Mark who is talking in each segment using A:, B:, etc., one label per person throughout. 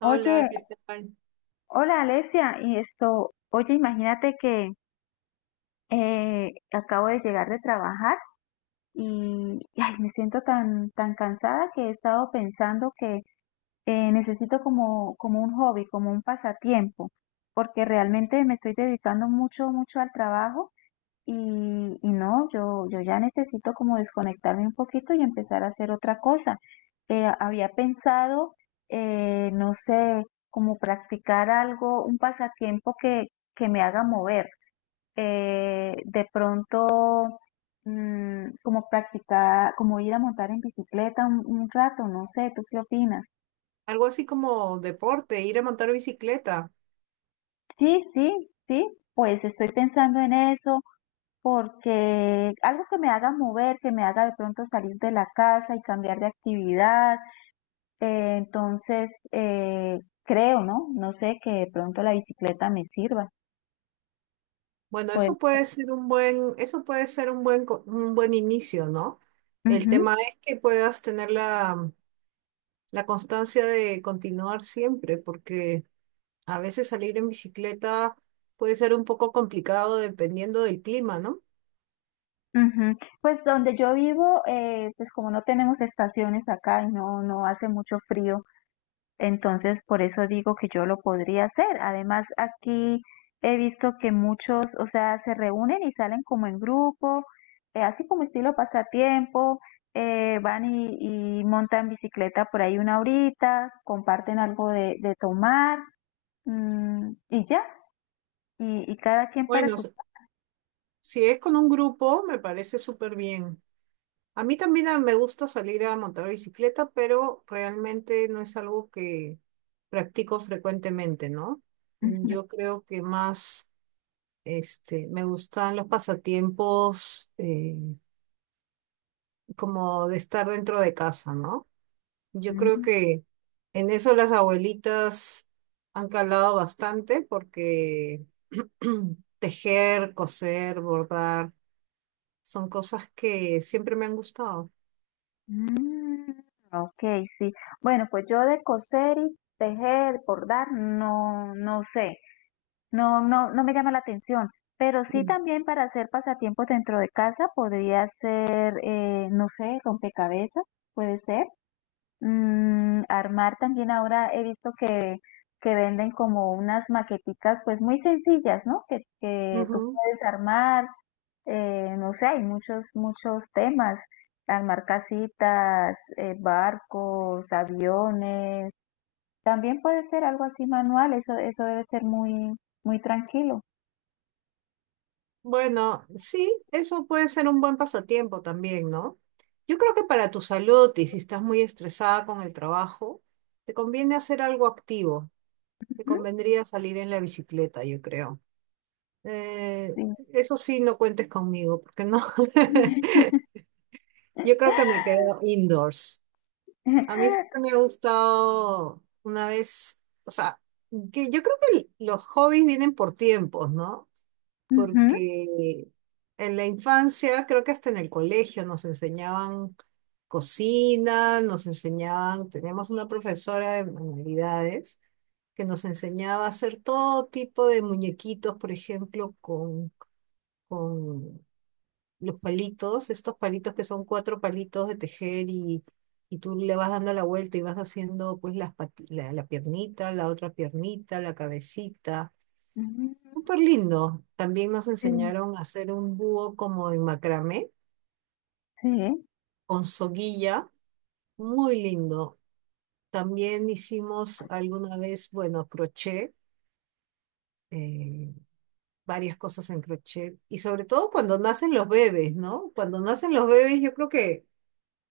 A: Hola,
B: Oye,
A: ¿qué tal?
B: hola Alesia, y esto, oye, imagínate que acabo de llegar de trabajar y ay, me siento tan cansada que he estado pensando que necesito como un hobby, como un pasatiempo, porque realmente me estoy dedicando mucho al trabajo. Y no, yo ya necesito como desconectarme un poquito y empezar a hacer otra cosa. Había pensado, no sé, como practicar algo, un pasatiempo que me haga mover. De pronto, como practicar, como ir a montar en bicicleta un rato, no sé, ¿tú qué opinas?
A: Algo así como deporte, ir a montar bicicleta.
B: Sí, sí, sí, pues estoy pensando en eso. Porque algo que me haga mover, que me haga de pronto salir de la casa y cambiar de actividad, entonces creo, ¿no? No sé, que de pronto la bicicleta me sirva.
A: Bueno,
B: Pues,
A: eso puede ser un buen, eso puede ser un buen, un buen inicio, ¿no? El
B: ujú,
A: tema es que puedas tener la constancia de continuar siempre, porque a veces salir en bicicleta puede ser un poco complicado dependiendo del clima, ¿no?
B: ujú. Pues donde yo vivo, pues como no tenemos estaciones acá y no, no hace mucho frío. Entonces, por eso digo que yo lo podría hacer. Además, aquí he visto que muchos, o sea, se reúnen y salen como en grupo, así como estilo pasatiempo, van y montan bicicleta por ahí una horita, comparten algo de tomar, y ya, y cada quien para
A: Bueno,
B: su...
A: si es con un grupo, me parece súper bien. A mí también me gusta salir a montar bicicleta, pero realmente no es algo que practico frecuentemente, ¿no? Yo creo que más me gustan los pasatiempos como de estar dentro de casa, ¿no? Yo creo
B: Ujú.
A: que en eso las abuelitas han calado bastante porque tejer, coser, bordar, son cosas que siempre me han gustado.
B: Mm, ok, sí. Bueno, pues yo de coser y tejer, bordar, no, no sé. No, no, no me llama la atención, pero sí también para hacer pasatiempos dentro de casa podría ser, no sé, rompecabezas, puede ser. Armar también ahora he visto que venden como unas maqueticas pues muy sencillas, ¿no? Que tú
A: Ujú.
B: puedes armar, no sé, hay muchos temas, armar casitas, barcos, aviones, también puede ser algo así manual, eso debe ser muy tranquilo.
A: Bueno, sí, eso puede ser un buen pasatiempo también, ¿no? Yo creo que para tu salud y si estás muy estresada con el trabajo, te conviene hacer algo activo. Te convendría salir en la bicicleta, yo creo. Eh,
B: Sí.
A: eso sí, no cuentes conmigo, porque no. Yo creo que me quedo indoors. A mí siempre me ha gustado una vez, o sea, que yo creo que los hobbies vienen por tiempos, ¿no?
B: Ujú,
A: Porque en la infancia, creo que hasta en el colegio nos enseñaban cocina, nos enseñaban, teníamos una profesora de manualidades que nos enseñaba a hacer todo tipo de muñequitos, por ejemplo, con los palitos, estos palitos que son cuatro palitos de tejer y tú le vas dando la vuelta y vas haciendo pues las la piernita, la otra piernita, la cabecita.
B: ujú.
A: Súper lindo. También nos
B: Sí,
A: enseñaron a hacer un búho como en macramé, con soguilla. Muy lindo. También hicimos alguna vez, bueno, crochet, eh, varias cosas en crochet. Y sobre todo cuando nacen los bebés, ¿no? Cuando nacen los bebés, yo creo que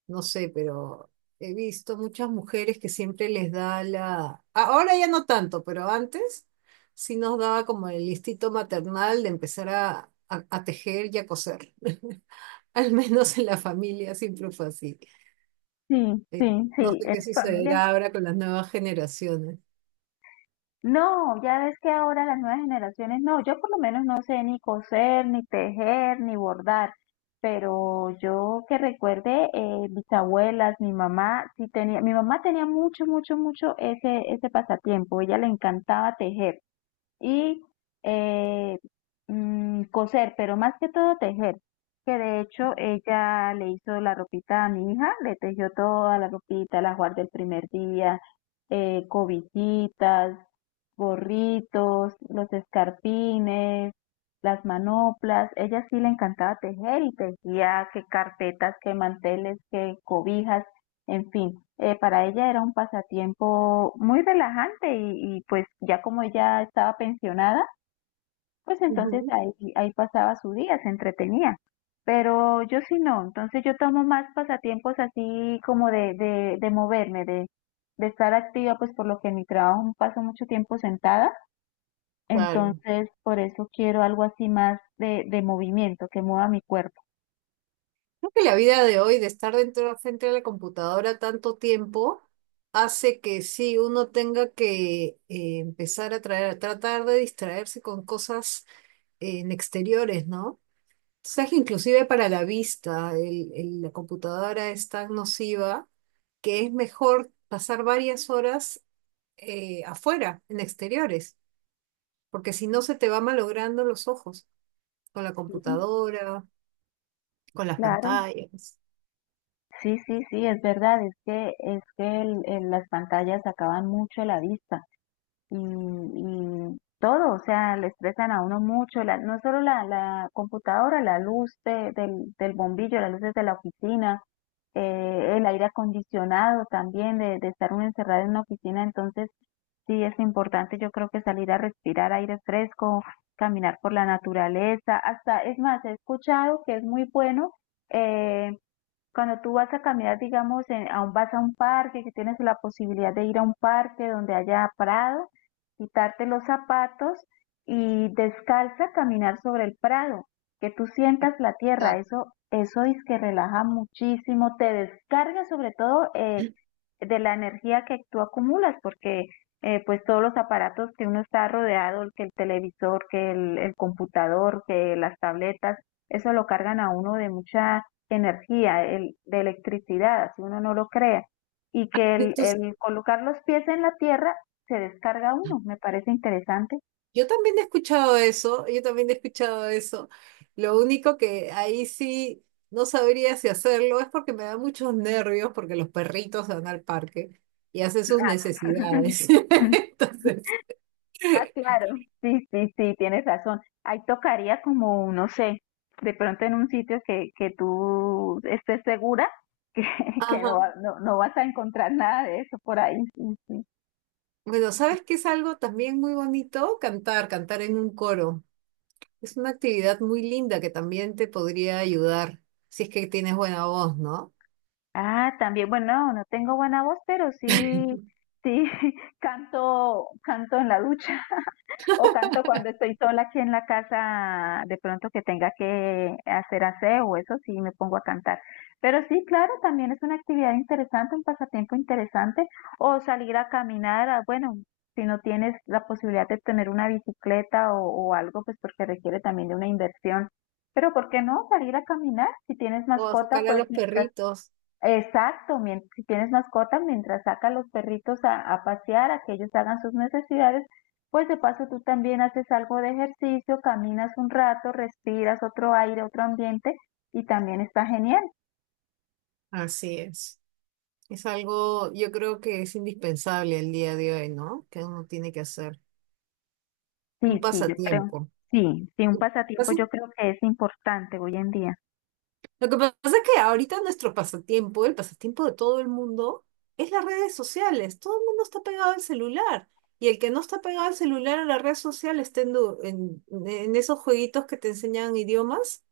A: no sé, pero he visto muchas mujeres que siempre les da la... Ahora ya no tanto, pero antes sí nos daba como el instinto maternal de empezar a, a tejer y a coser. Al menos en la familia siempre fue así.
B: sí,
A: Eh,
B: sí, sí,
A: no
B: sí,
A: sé
B: en
A: qué
B: mi familia.
A: sucederá ahora con las nuevas generaciones.
B: No, ya ves que ahora las nuevas generaciones, no, yo por lo menos no sé ni coser, ni tejer, ni bordar, pero yo que recuerde, mis abuelas, mi mamá, sí tenía, mi mamá tenía mucho ese pasatiempo, ella le encantaba tejer. Y eh, coser, pero más que todo tejer, que de hecho ella le hizo la ropita a mi hija, le tejió toda la ropita, la guardé el primer día, cobijitas, gorritos, los escarpines, las manoplas, ella sí le encantaba tejer y tejía que carpetas, que manteles, que cobijas, en fin, para ella era un pasatiempo muy relajante y pues ya como ella estaba pensionada, pues entonces
A: Ujú.
B: ahí pasaba su día, se entretenía. Pero yo sí no, entonces yo tomo más pasatiempos así como de moverme, de estar activa, pues por lo que en mi trabajo paso mucho tiempo sentada,
A: Claro.
B: entonces por eso quiero algo así más de movimiento, que mueva mi cuerpo.
A: Creo que la vida de hoy, de estar dentro frente a la computadora tanto tiempo, hace que sí, uno tenga que empezar a tratar de distraerse con cosas en exteriores, ¿no? O sea, que inclusive para la vista, la computadora es tan nociva que es mejor pasar varias horas afuera, en exteriores, porque si no se te va malogrando los ojos con la
B: Sí,
A: computadora, con las
B: claro,
A: pantallas.
B: sí, sí, sí, es verdad, es que, las pantallas acaban mucho la vista y todo, o sea, le estresan a uno mucho, no solo la computadora, la luz del del bombillo, las luces de la oficina, el aire acondicionado también, de estar uno encerrado en una oficina, entonces sí es importante yo creo que salir a respirar aire fresco, caminar por la naturaleza, hasta, es más, he escuchado que es muy bueno. eh, cuando tú vas a caminar, digamos, vas a un parque, que tienes la posibilidad de ir a un parque donde haya prado, quitarte los zapatos y descalza caminar sobre el prado, que tú sientas la tierra,
A: Exacto.
B: eso es que relaja muchísimo, te descarga sobre todo de la energía que tú acumulas, porque pues todos los aparatos que uno está rodeado, el que el televisor, que el computador, que las tabletas, eso lo cargan a uno de mucha energía, de electricidad, así uno no lo crea, y que el colocar los pies en la tierra se descarga uno, me parece interesante.
A: Yo también he escuchado eso, yo también he escuchado eso. Lo único que ahí sí no sabría si hacerlo es porque me da muchos nervios porque los perritos van al parque y hacen sus
B: Ah,
A: necesidades. Entonces,
B: ah, claro, sí, sí, sí, tienes razón. Ahí tocaría como, no sé, de pronto en un sitio que tú estés segura que, que no,
A: ajá.
B: va- no, no vas a encontrar nada de eso por ahí. Sí, sí.
A: Bueno, ¿sabes qué es algo también muy bonito? Cantar, cantar en un coro. Es una actividad muy linda que también te podría ayudar si es que tienes buena voz, ¿no?
B: Ah, también, bueno, no tengo buena voz, pero sí, sí, canto, canto en la ducha. O canto cuando estoy sola aquí en la casa, de pronto que tenga que hacer aseo, eso sí, me pongo a cantar. Pero sí, claro, también es una actividad interesante, un pasatiempo interesante, o salir a caminar, bueno, si no tienes la posibilidad de tener una bicicleta o algo, pues porque requiere también de una inversión. Pero ¿por qué no salir a caminar? Si tienes
A: O
B: mascota,
A: sacar a
B: pues
A: los
B: mientras...
A: perritos.
B: Exacto, si tienes mascota, mientras saca a los perritos a pasear, a que ellos hagan sus necesidades, pues de paso tú también haces algo de ejercicio, caminas un rato, respiras otro aire, otro ambiente y también está genial.
A: Así es. Es algo, yo creo que es indispensable el día de hoy, ¿no? Que uno tiene que hacer un
B: Sí, sí, yo creo.
A: pasatiempo.
B: Sí, sí, un pasatiempo
A: Pasa-
B: yo creo que es importante hoy en día.
A: Lo que pasa es que ahorita nuestro pasatiempo, el pasatiempo de todo el mundo, es las redes sociales. Todo el mundo está pegado al celular. Y el que no está pegado al celular a la red social está en, en esos jueguitos que te enseñan idiomas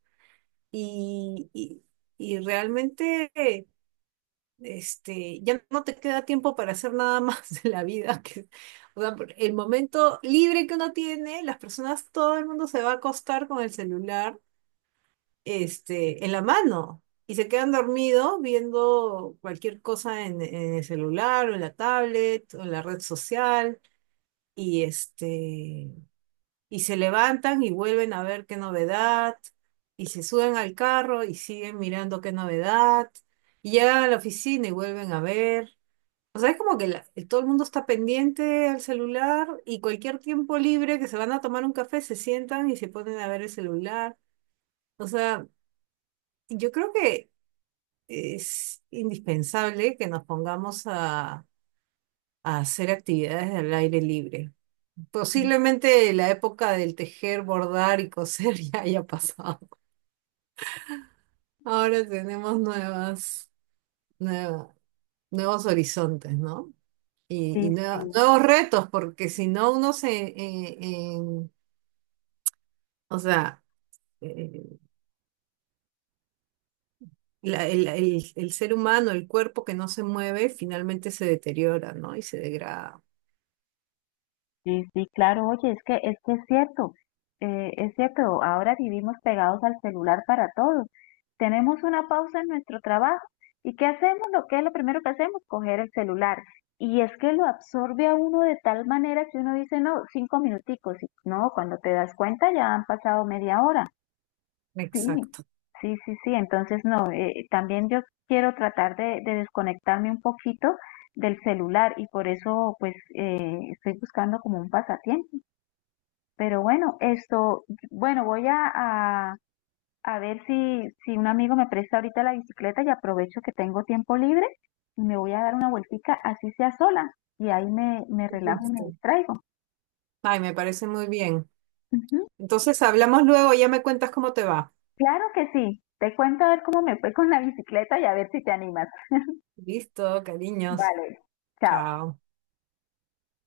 A: y, y, y realmente ya no te queda tiempo para hacer nada más de la vida. Que, o sea, por el momento libre que uno tiene, las personas, todo el mundo se va a acostar con el celular, en la mano y se quedan dormidos viendo cualquier cosa en el celular o en la tablet o en la red social y este, y se levantan y vuelven a ver qué novedad. Y se suben al carro y siguen mirando qué novedad. Y llegan a la oficina y vuelven a ver. O sea, es como que todo el mundo está pendiente al celular y cualquier tiempo libre que se van a tomar un café se sientan y se ponen a ver el celular. O sea, yo creo que es indispensable que nos pongamos a hacer actividades al aire libre. Posiblemente la época del tejer, bordar y coser ya haya pasado. Ahora tenemos nueva- nuevos horizontes, ¿no?
B: Sí,
A: Y
B: sí.
A: nuevos retos, porque si no uno se. O sea, eh, el ser humano, el cuerpo que no se mueve, finalmente se deteriora, ¿no? Y se degrada.
B: Sí, sí, claro, oye, es que es cierto, ahora vivimos pegados al celular para todo. Tenemos una pausa en nuestro trabajo y ¿qué hacemos? Lo que es lo primero que hacemos, coger el celular. Y es que lo absorbe a uno de tal manera que uno dice, no, cinco minuticos, y no, cuando te das cuenta ya han pasado media hora. Sí,
A: Exacto.
B: sí, sí, sí, entonces no, también yo quiero tratar de desconectarme un poquito del celular y por eso pues estoy buscando como un pasatiempo. Pero bueno, esto, bueno, voy a, a ver si, si un amigo me presta ahorita la bicicleta y aprovecho que tengo tiempo libre y me voy a dar una vueltica, así sea sola, y ahí me relajo y me
A: Listo.
B: distraigo.
A: Ay, me parece muy bien.
B: Ujú.
A: Entonces hablamos luego, ya me cuentas cómo te va.
B: Claro que sí, te cuento a ver cómo me fue con la bicicleta y a ver si te animas.
A: Listo, cariños.
B: Vale, chao.
A: Chao.